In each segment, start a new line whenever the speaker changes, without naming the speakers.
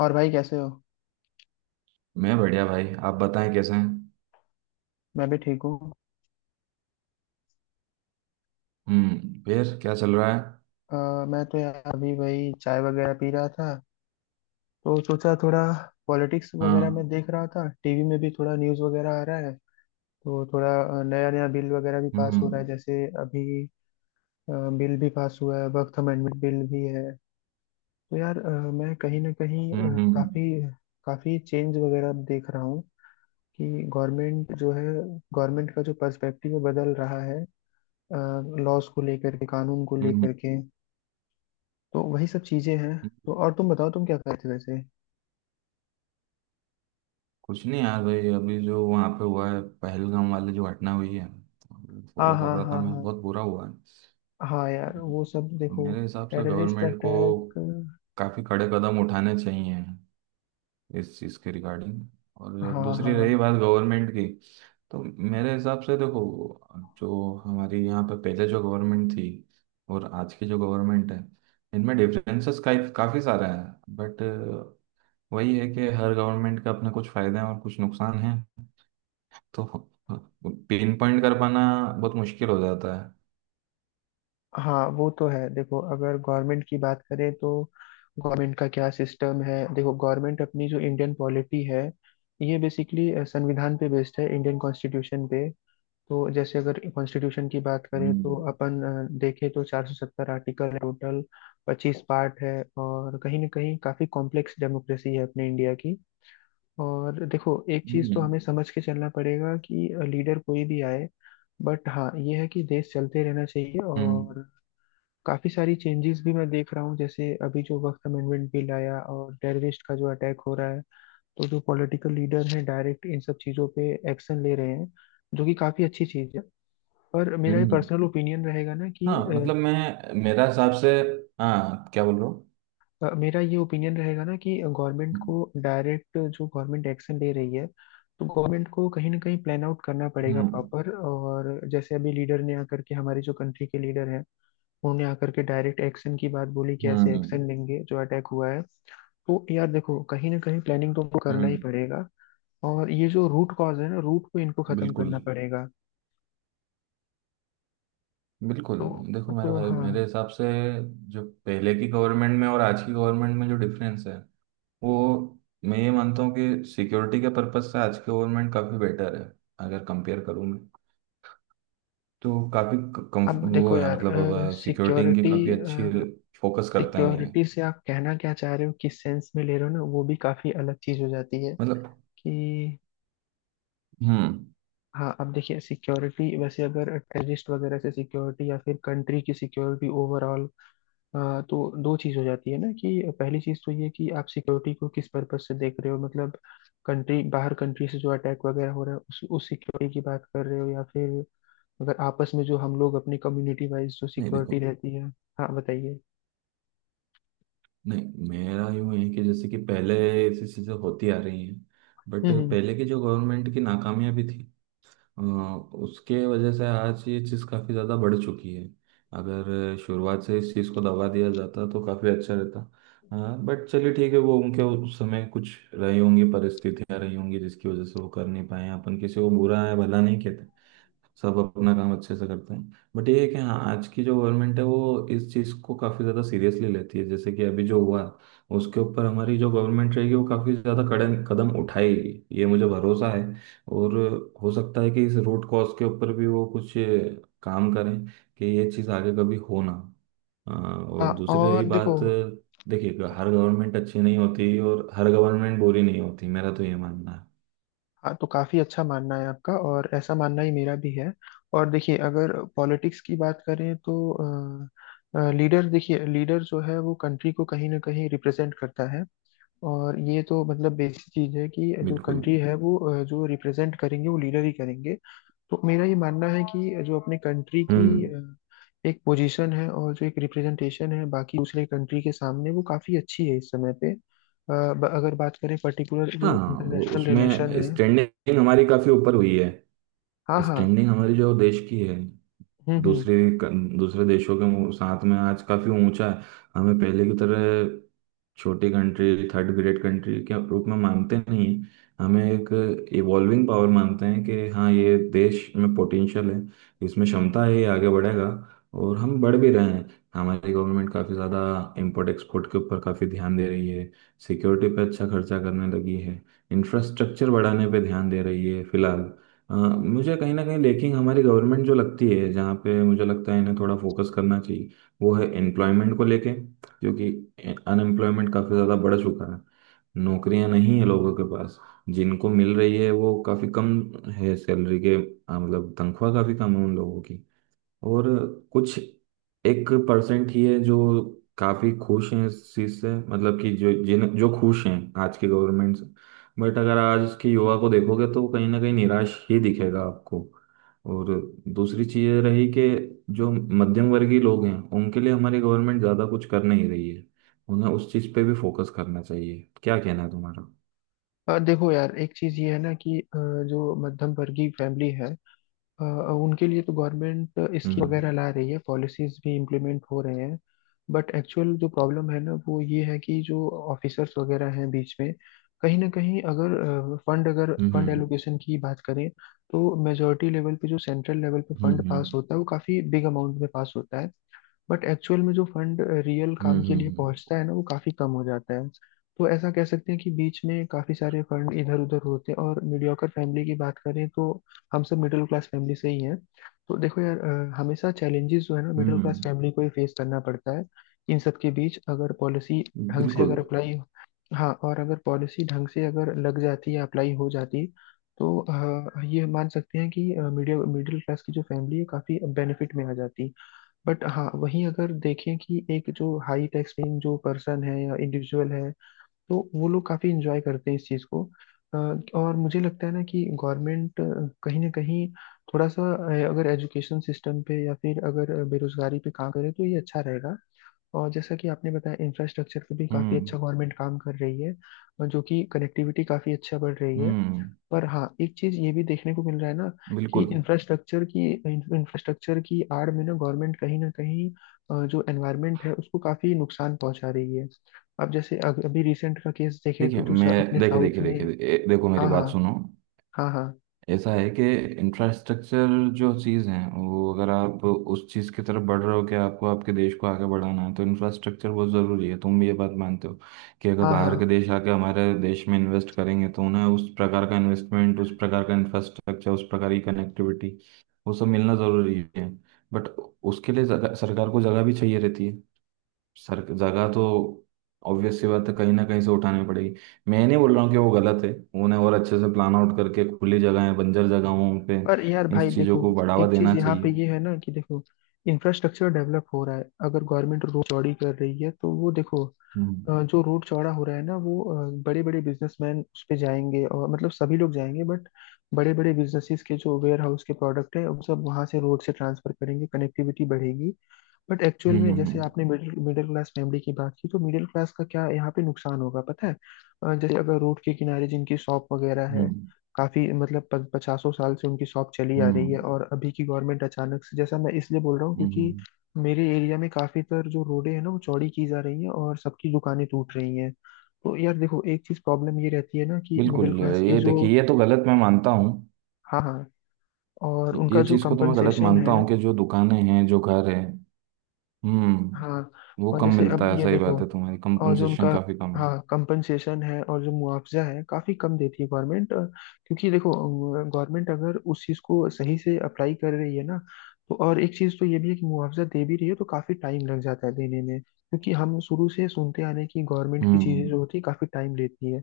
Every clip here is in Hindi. और भाई कैसे हो।
मैं बढ़िया भाई। आप बताएं कैसे हैं।
मैं भी ठीक हूँ।
हम्म। फिर क्या चल रहा है?
अ, मैं तो यार अभी वही चाय वगैरह पी रहा था, तो सोचा थोड़ा पॉलिटिक्स वगैरह में
हाँ।
देख रहा था। टीवी में भी थोड़ा न्यूज़ वगैरह आ रहा है, तो थोड़ा नया नया बिल वगैरह भी पास हो रहा
हम्म।
है। जैसे अभी बिल भी पास हुआ है, वक्त अमेंडमेंट बिल भी है। तो यार मैं कहीं ना कहीं
हम्म। हम्म।
काफी काफी चेंज वगैरह अब देख रहा हूँ कि गवर्नमेंट जो है, गवर्नमेंट का जो पर्सपेक्टिव बदल रहा है, लॉज को लेकर के, कानून को लेकर
हम्म।
के। तो वही सब चीजें हैं। तो
हम्म।
और तुम बताओ, तुम क्या कर रहे थे वैसे।
कुछ नहीं यार भाई, अभी जो वहाँ पे हुआ है, पहलगाम वाली जो घटना हुई है
हाँ
फॉलो कर
हाँ
रहा था
हाँ
मैं।
हाँ।
बहुत बुरा हुआ है।
हाँ यार वो सब देखो,
मेरे हिसाब से
टेररिस्ट
गवर्नमेंट को
अटैक।
काफ़ी कड़े कदम उठाने चाहिए इस चीज़ के रिगार्डिंग। और
हाँ हाँ।
दूसरी रही बात गवर्नमेंट की, तो मेरे हिसाब से देखो, जो हमारी यहाँ पे पहले जो गवर्नमेंट थी और आज की जो गवर्नमेंट है, इनमें डिफरेंसेस काफ़ी सारे हैं। बट वही है कि हर गवर्नमेंट के अपने कुछ फ़ायदे हैं और कुछ नुकसान हैं। तो पिन पॉइंट कर पाना बहुत मुश्किल हो जाता है।
हाँ वो तो है, देखो अगर गवर्नमेंट की बात करें तो गवर्नमेंट का क्या सिस्टम है, देखो गवर्नमेंट अपनी जो इंडियन पॉलिटी है, ये बेसिकली संविधान पे बेस्ड है, इंडियन कॉन्स्टिट्यूशन पे। तो जैसे अगर कॉन्स्टिट्यूशन की बात करें
हम्म।
तो अपन देखें तो 470 आर्टिकल है टोटल, 25 पार्ट है। और कहीं ना कहीं काफ़ी कॉम्प्लेक्स डेमोक्रेसी है अपने इंडिया की। और देखो एक चीज़ तो
हम्म।
हमें समझ के चलना पड़ेगा कि लीडर कोई भी आए, बट हाँ ये है कि देश चलते रहना चाहिए।
हम्म।
और काफ़ी सारी चेंजेस भी मैं देख रहा हूँ, जैसे अभी जो वक्त अमेंडमेंट बिल आया और टेररिस्ट का जो अटैक हो रहा है, तो जो पॉलिटिकल लीडर हैं डायरेक्ट इन सब चीज़ों पे एक्शन ले रहे हैं, जो कि काफ़ी अच्छी चीज़ है। पर मेरा ये
हम्म।
पर्सनल ओपिनियन रहेगा ना कि
हाँ मतलब मैं, मेरा हिसाब से, हाँ क्या बोल रहा हूँ।
मेरा ये ओपिनियन रहेगा ना कि गवर्नमेंट को,
हम्म।
डायरेक्ट जो गवर्नमेंट एक्शन ले रही है, तो गवर्नमेंट को कहीं ना कहीं प्लान आउट करना पड़ेगा
हम्म।
प्रॉपर। और जैसे अभी लीडर ने आकर के, हमारे जो कंट्री के लीडर हैं, उन्होंने आकर के डायरेक्ट एक्शन की बात बोली कि ऐसे
हम्म।
एक्शन लेंगे जो अटैक हुआ है। तो यार देखो कहीं ना कहीं प्लानिंग तो उनको करना ही
हम्म।
पड़ेगा। और ये जो रूट कॉज है ना, रूट को इनको खत्म
बिल्कुल।
करना पड़ेगा।
बिल्कुल।
तो।
देखो मेरे
तो
भाई, मेरे
हाँ,
हिसाब से, जो पहले की गवर्नमेंट में और आज की गवर्नमेंट में जो डिफरेंस है, वो, मैं ये मानता हूँ कि सिक्योरिटी के पर्पस से आज की गवर्नमेंट काफ़ी बेटर है। अगर कंपेयर करूँ मैं तो काफ़ी कम।
अब
वो
देखो
है,
यार,
मतलब सिक्योरिटी इनकी
सिक्योरिटी
काफ़ी अच्छी, फोकस करते हैं ये।
सिक्योरिटी से आप कहना क्या चाह रहे हो, किस सेंस में ले रहे हो ना, वो भी काफी अलग चीज हो जाती है
मतलब,
कि।
हम्म,
हाँ अब देखिए, सिक्योरिटी वैसे अगर टेररिस्ट वगैरह से सिक्योरिटी, या फिर कंट्री की सिक्योरिटी ओवरऑल, तो दो चीज हो जाती है ना, कि पहली चीज तो ये कि आप सिक्योरिटी को किस पर्पज से देख रहे हो, मतलब कंट्री बाहर, कंट्री से जो अटैक वगैरह हो रहा है उस सिक्योरिटी की बात कर रहे हो, या फिर अगर आपस में जो हम लोग अपनी कम्युनिटी वाइज जो
नहीं
सिक्योरिटी
देखो,
रहती है। हाँ बताइए।
नहीं मेरा यूं है कि जैसे कि पहले ऐसी चीज़ें होती आ रही हैं, बट
हम्म।
पहले की जो गवर्नमेंट की नाकामियां भी थी, उसके वजह से आज ये चीज़ काफ़ी ज़्यादा बढ़ चुकी है। अगर शुरुआत से इस चीज़ को दबा दिया जाता तो काफ़ी अच्छा रहता। हाँ बट चलिए ठीक है, वो उनके उस समय कुछ रही होंगी परिस्थितियां, रही होंगी जिसकी वजह से वो कर नहीं पाए हैं। अपन किसी को बुरा है भला नहीं कहते। सब अपना काम अच्छे से करते हैं, बट ये है कि हाँ, आज की जो गवर्नमेंट है वो इस चीज़ को काफ़ी ज़्यादा सीरियसली लेती है, जैसे कि अभी जो हुआ उसके ऊपर हमारी जो गवर्नमेंट रहेगी वो काफ़ी ज़्यादा कड़े कदम उठाएगी, ये मुझे भरोसा है। और हो सकता है कि इस रूट कॉज के ऊपर भी वो कुछ काम करें, कि ये चीज़ आगे कभी हो ना।
हाँ
और दूसरी
और
रही
देखो।
बात, देखिए हर गवर्नमेंट अच्छी नहीं होती और हर गवर्नमेंट बुरी नहीं होती, मेरा तो ये मानना है।
हाँ, तो काफी अच्छा मानना है आपका और ऐसा मानना ही मेरा भी है। और देखिए अगर पॉलिटिक्स की बात करें तो लीडर, देखिए लीडर जो है वो कंट्री को कहीं ना कहीं रिप्रेजेंट करता है। और ये तो मतलब बेसिक चीज है कि जो
बिल्कुल।
कंट्री है वो जो रिप्रेजेंट करेंगे वो लीडर ही करेंगे। तो मेरा ये मानना है कि जो अपने कंट्री की
हम्म।
एक पोजीशन है और जो एक रिप्रेजेंटेशन है बाकी दूसरे कंट्री के सामने, वो काफी अच्छी है इस समय पे। अगर बात करें पर्टिकुलर जो
हाँ वो,
इंटरनेशनल रिलेशन
उसमें
है।
स्टैंडिंग हमारी काफी ऊपर हुई है।
हाँ हाँ।
स्टैंडिंग हमारी जो देश की है,
हम्म।
दूसरे दूसरे देशों के साथ में आज काफी ऊंचा है। हमें पहले की तरह छोटी कंट्री, थर्ड ग्रेड कंट्री के रूप में मानते नहीं हैं। हमें एक इवॉल्विंग पावर मानते हैं कि हाँ, ये देश में पोटेंशियल है, इसमें क्षमता है, ये आगे बढ़ेगा और हम बढ़ भी रहे हैं। हमारी गवर्नमेंट काफ़ी ज़्यादा इंपोर्ट एक्सपोर्ट के ऊपर काफ़ी ध्यान दे रही है, सिक्योरिटी पे अच्छा खर्चा करने लगी है, इंफ्रास्ट्रक्चर बढ़ाने पे ध्यान दे रही है फिलहाल। मुझे कहीं ना कहीं लेकिन हमारी गवर्नमेंट जो लगती है, जहाँ पे मुझे लगता है इन्हें थोड़ा फोकस करना चाहिए, वो है एम्प्लॉयमेंट को लेके। क्योंकि अनएम्प्लॉयमेंट काफ़ी ज़्यादा बढ़ चुका है, नौकरियां नहीं है लोगों के पास। जिनको मिल रही है वो काफ़ी कम है सैलरी के, मतलब तनख्वाह काफ़ी कम है उन लोगों की। और कुछ एक परसेंट ही है जो काफी खुश हैं इस चीज से, मतलब कि जो खुश हैं आज की गवर्नमेंट से। बट अगर आज के युवा को देखोगे तो कहीं ना कहीं निराश ही दिखेगा आपको। और दूसरी चीज ये रही, कि जो मध्यम वर्गीय लोग हैं उनके लिए हमारी गवर्नमेंट ज्यादा कुछ कर नहीं रही है, उन्हें उस चीज पे भी फोकस करना चाहिए। क्या कहना है तुम्हारा?
देखो यार एक चीज ये है ना कि जो मध्यम वर्गीय फैमिली है, उनके लिए तो गवर्नमेंट स्कीम वगैरह
हम्म।
ला रही है, पॉलिसीज भी इम्प्लीमेंट हो रहे हैं। बट एक्चुअल जो प्रॉब्लम है ना, वो ये है कि जो ऑफिसर्स वगैरह हैं बीच में, कहीं ना कहीं अगर फंड, अगर फंड
हम्म।
एलोकेशन की बात करें, तो मेजोरिटी लेवल पे, जो सेंट्रल लेवल पे
हम्म।
फंड
हम्म।
पास
हम्म।
होता है, वो काफ़ी बिग अमाउंट में पास होता है। बट एक्चुअल में जो फंड रियल
हम्म।
काम के लिए पहुंचता है ना, वो काफी कम हो जाता है। तो ऐसा कह सकते हैं कि बीच में काफी सारे फंड इधर उधर होते हैं। और मीडियोकर फैमिली की बात करें तो हम सब मिडिल क्लास फैमिली से ही हैं। तो देखो यार हमेशा चैलेंजेस जो है ना, मिडिल क्लास
हम्म,
फैमिली को ही फेस करना पड़ता है। इन सब के बीच अगर पॉलिसी ढंग से
बिल्कुल।
अगर अप्लाई। हाँ और अगर पॉलिसी ढंग से अगर लग जाती या अप्लाई हो जाती, तो ये मान सकते हैं कि मीडियम मिडिल क्लास की जो फैमिली है काफ़ी बेनिफिट में आ जाती। बट हाँ वहीं अगर देखें कि एक जो हाई टैक्स पेइंग जो पर्सन है या इंडिविजुअल है, तो वो लोग काफी इंजॉय करते हैं इस चीज को। अ, और मुझे लगता है ना कि गवर्नमेंट कहीं ना कहीं थोड़ा सा अगर एजुकेशन सिस्टम पे, या फिर अगर बेरोजगारी पे काम करे तो ये अच्छा रहेगा। और जैसा कि आपने बताया, इंफ्रास्ट्रक्चर पे भी काफी
हम्म।
अच्छा गवर्नमेंट काम कर रही है। और जो कि कनेक्टिविटी काफी अच्छा बढ़ रही है।
हम्म।
पर हाँ एक चीज ये भी देखने को मिल रहा है ना, कि
बिल्कुल।
इंफ्रास्ट्रक्चर की आड़ में ना गवर्नमेंट कहीं ना कहीं जो एनवायरनमेंट है उसको काफी नुकसान पहुंचा रही है। अब जैसे अभी रिसेंट का केस देखें तो
देखिए,
जो
मैं
अपने
देखिए
साउथ
देखिए
में।
देखिए ए- देखो, मेरी
हाँ हाँ।
बात सुनो।
हाँ हाँ।
ऐसा है कि इंफ्रास्ट्रक्चर जो चीज़ है, वो अगर आप उस चीज़ की तरफ बढ़ रहे हो कि आपको, आपके देश को आगे बढ़ाना है, तो इंफ्रास्ट्रक्चर बहुत ज़रूरी है। तुम भी ये बात मानते हो कि अगर
हाँ हाँ।
बाहर के देश आके हमारे देश में इन्वेस्ट करेंगे, तो उन्हें उस प्रकार का इन्वेस्टमेंट, उस प्रकार का इंफ्रास्ट्रक्चर, उस प्रकार की कनेक्टिविटी, वो सब मिलना ज़रूरी है। बट उसके लिए जगह, सरकार को जगह भी चाहिए रहती है। सर जगह तो ऑब्वियस सी बात है, कहीं ना कहीं से उठानी पड़ेगी। मैं नहीं बोल रहा हूँ कि वो गलत है। उन्हें और अच्छे से प्लान आउट करके खुली जगहें, बंजर जगहों पे
पर यार
इन
भाई
चीज़ों
देखो,
को बढ़ावा
एक चीज
देना
यहाँ पे
चाहिए।
ये है ना कि देखो इंफ्रास्ट्रक्चर डेवलप हो रहा है, अगर गवर्नमेंट रोड चौड़ी कर रही है तो वो देखो
हम्म।
जो रोड चौड़ा हो रहा है ना, वो बड़े बड़े बिजनेसमैन उस पे जाएंगे और मतलब सभी लोग जाएंगे, बट बड़े बड़े बिजनेसेस के जो वेयर हाउस के प्रोडक्ट है वो सब वहां से रोड से ट्रांसफर करेंगे, कनेक्टिविटी बढ़ेगी। बट एक्चुअल
हम्म।
में जैसे
हम्म।
आपने मिडिल मिडिल क्लास फैमिली की बात की तो मिडिल क्लास का क्या यहाँ पे नुकसान होगा पता है। जैसे अगर रोड के किनारे जिनकी शॉप वगैरह
हम्म।
है, काफी मतलब पचासों साल से उनकी शॉप चली आ
हम्म।
रही
हम्म,
है, और अभी की गवर्नमेंट अचानक से, जैसा मैं इसलिए बोल रहा हूँ
हम्म,
क्योंकि
हम्म।
मेरे एरिया में काफी तर जो रोडें हैं ना वो चौड़ी की जा रही है और सबकी दुकानें टूट रही हैं। तो यार देखो एक चीज प्रॉब्लम ये रहती है ना कि
बिल्कुल,
मिडिल क्लास की
ये
जो।
देखिए, ये तो गलत मैं मानता हूँ।
हाँ हाँ। और
ये
उनका
ये
जो
चीज़ को तो मैं गलत
कंपनसेशन
मानता
है।
हूँ, कि जो दुकानें हैं, जो घर हैं।
हाँ।
हम्म। वो
और
कम
जैसे
मिलता
अब
है,
ये
सही
देखो,
बात है तुम्हारी,
और जो
कंपनसेशन
उनका,
काफी कम है।
हाँ कंपनसेशन है और जो मुआवजा है काफी कम देती है गवर्नमेंट, क्योंकि देखो गवर्नमेंट अगर उस चीज को सही से अप्लाई कर रही है ना, तो और एक चीज तो ये भी है कि मुआवजा दे भी रही है तो काफी टाइम लग जाता है देने में, क्योंकि हम शुरू से सुनते आ रहे हैं कि गवर्नमेंट की चीजें
हम्म।
जो होती है काफी टाइम लेती है।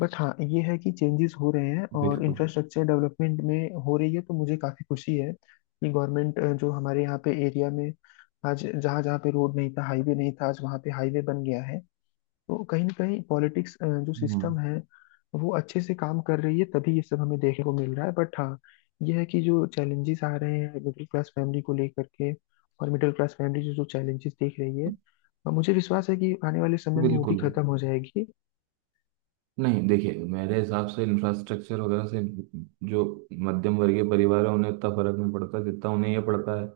बट हाँ ये है कि चेंजेस हो रहे हैं और
बिल्कुल।
इंफ्रास्ट्रक्चर डेवलपमेंट में हो रही है, तो मुझे काफी खुशी है कि गवर्नमेंट जो हमारे यहाँ पे एरिया में, आज जहाँ जहाँ पे रोड नहीं था, हाईवे नहीं था, आज वहाँ पे हाईवे बन गया है। तो कहीं ना कहीं पॉलिटिक्स जो
हम्म।
सिस्टम है वो अच्छे से काम कर रही है, तभी ये सब हमें देखने को मिल रहा है। बट हाँ ये है कि जो चैलेंजेस आ रहे हैं मिडिल क्लास फैमिली को लेकर के, और मिडिल क्लास फैमिली जो जो चैलेंजेस देख रही है, और मुझे विश्वास है कि आने वाले समय में वो भी
बिल्कुल।
खत्म हो जाएगी।
नहीं देखिए, मेरे हिसाब से इंफ्रास्ट्रक्चर वगैरह से जो मध्यम वर्गीय परिवार है उन्हें उतना फर्क नहीं पड़ता, जितना उन्हें यह पड़ता है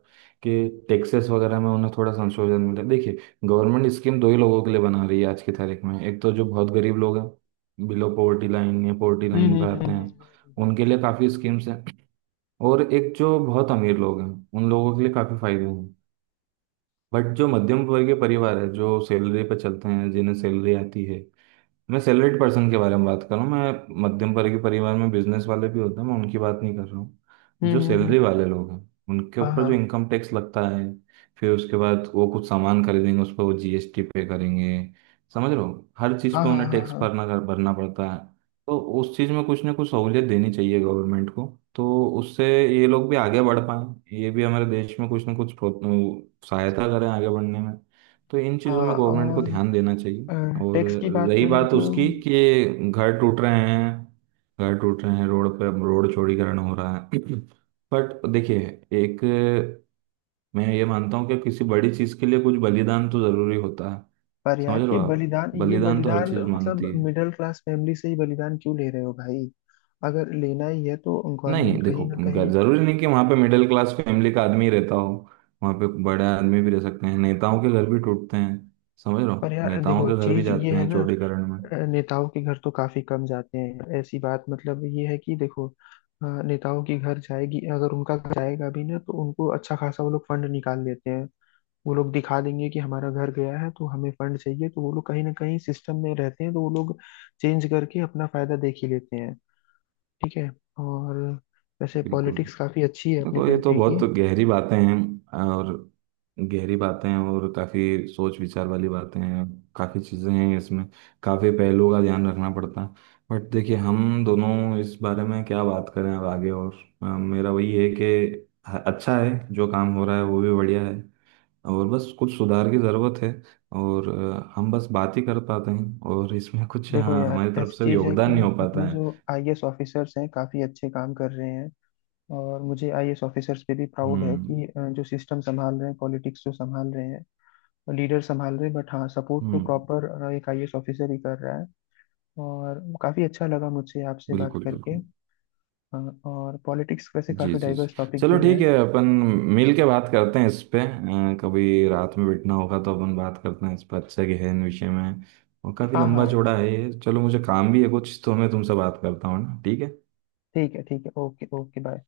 कि टैक्सेस वगैरह में उन्हें थोड़ा संशोधन मिले। देखिए, गवर्नमेंट स्कीम दो ही लोगों के लिए बना रही है आज की तारीख में। एक तो जो बहुत गरीब लोग हैं, बिलो पॉवर्टी लाइन या पॉवर्टी लाइन पे आते हैं,
हम्म।
उनके लिए काफ़ी स्कीम्स हैं। और एक जो बहुत अमीर लोग हैं, उन लोगों के लिए काफ़ी फायदे हैं। बट जो मध्यम वर्गीय परिवार है, जो सैलरी पे चलते हैं, जिन्हें सैलरी आती है, मैं सैलरीड पर्सन के बारे में बात कर रहा हूँ। मैं मध्यम वर्ग के परिवार में बिजनेस वाले भी होते हैं, मैं उनकी बात नहीं कर रहा हूँ।
हम्म,
जो
हम्म, हम्म,
सैलरी
हम्म।
वाले लोग हैं, उनके
हाँ
ऊपर
हाँ
जो इनकम टैक्स लगता है, फिर उसके बाद वो कुछ सामान खरीदेंगे, उस पर वो जीएसटी पे करेंगे। समझ रहे हो, हर चीज़
हाँ
पे
हाँ
उन्हें
हाँ
टैक्स
हाँ
भरना, कर भरना पड़ता है। तो उस चीज़ में कुछ ना कुछ सहूलियत देनी चाहिए गवर्नमेंट को, तो उससे ये लोग भी आगे बढ़ पाएं, ये भी हमारे देश में कुछ ना कुछ सहायता करें आगे बढ़ने में। तो इन चीज़ों
हाँ।
में गवर्नमेंट को
और
ध्यान देना चाहिए। और
टैक्स की बात
रही
करें
बात
तो।
उसकी कि घर टूट रहे हैं, घर टूट रहे हैं, रोड पे रोड चौड़ीकरण हो रहा है। बट देखिए, एक, मैं ये मानता हूँ कि किसी बड़ी चीज़ के लिए कुछ बलिदान तो ज़रूरी होता है।
पर
समझ
यार
रहे हो
ये
आप,
बलिदान, ये
बलिदान तो हर
बलिदान
चीज़ मांगती
मतलब
है।
मिडिल क्लास फैमिली से ही बलिदान क्यों ले रहे हो भाई, अगर लेना ही है तो
नहीं
गवर्नमेंट कहीं
देखो,
ना कहीं।
ज़रूरी नहीं कि वहाँ पे मिडिल क्लास फैमिली का आदमी ही रहता हो, वहाँ पे बड़े आदमी भी रह सकते हैं, नेताओं के घर भी टूटते हैं। समझ रहे
पर
हो,
यार
नेताओं
देखो
के घर भी
चीज ये
जाते
है
हैं
ना,
चौड़ीकरण में।
नेताओं के घर तो काफी कम जाते हैं, ऐसी बात मतलब ये है कि देखो नेताओं के घर जाएगी, अगर उनका घर जाएगा भी ना तो उनको अच्छा खासा, वो लोग फंड निकाल लेते हैं, वो लोग दिखा देंगे कि हमारा घर गया है तो हमें फंड चाहिए, तो वो लोग कहीं ना कहीं सिस्टम में रहते हैं, तो वो लोग चेंज करके अपना फायदा देख ही लेते हैं। ठीक है। और वैसे
बिल्कुल।
पॉलिटिक्स काफ़ी अच्छी है अपनी
देखो, ये तो
कंट्री की।
बहुत गहरी बातें हैं, और गहरी बातें हैं, और काफ़ी सोच विचार वाली बातें हैं, काफ़ी चीज़ें हैं इसमें, काफ़ी पहलुओं का ध्यान रखना पड़ता है। बट देखिए, हम दोनों इस बारे में क्या बात करें अब आगे और। मेरा वही है कि अच्छा है, जो काम हो रहा है वो भी बढ़िया है, और बस कुछ सुधार की ज़रूरत है। और हम बस बात ही कर पाते हैं, और इसमें कुछ,
देखो
हाँ,
यार
हमारी तरफ
ऐसी
से
चीज़ है कि
योगदान नहीं हो पाता
अपने जो
है।
आईएएस ऑफिसर्स हैं काफ़ी अच्छे काम कर रहे हैं। और मुझे आईएएस ऑफिसर्स पे भी प्राउड है
हम्म।
कि जो सिस्टम संभाल रहे हैं, पॉलिटिक्स जो संभाल रहे हैं, लीडर संभाल रहे हैं, बट हाँ सपोर्ट तो
हम्म।
प्रॉपर एक आईएएस ऑफिसर ही कर रहा है। और काफ़ी अच्छा लगा मुझे आपसे बात
बिल्कुल।
करके।
बिल्कुल।
अ, और पॉलिटिक्स वैसे
जी
काफ़ी
जी जी।
डाइवर्स टॉपिक
चलो
भी
ठीक
है।
है, अपन मिल के बात करते हैं इस पे, कभी रात में बैठना होगा तो अपन बात करते हैं इस पर, अच्छा गहन विषय में, और काफ़ी
हाँ
लंबा
हाँ।
चौड़ा है ये। चलो, मुझे काम भी है कुछ, तो मैं तुमसे बात करता हूँ ना, ठीक है।
ठीक है, ठीक है, ओके ओके, बाय।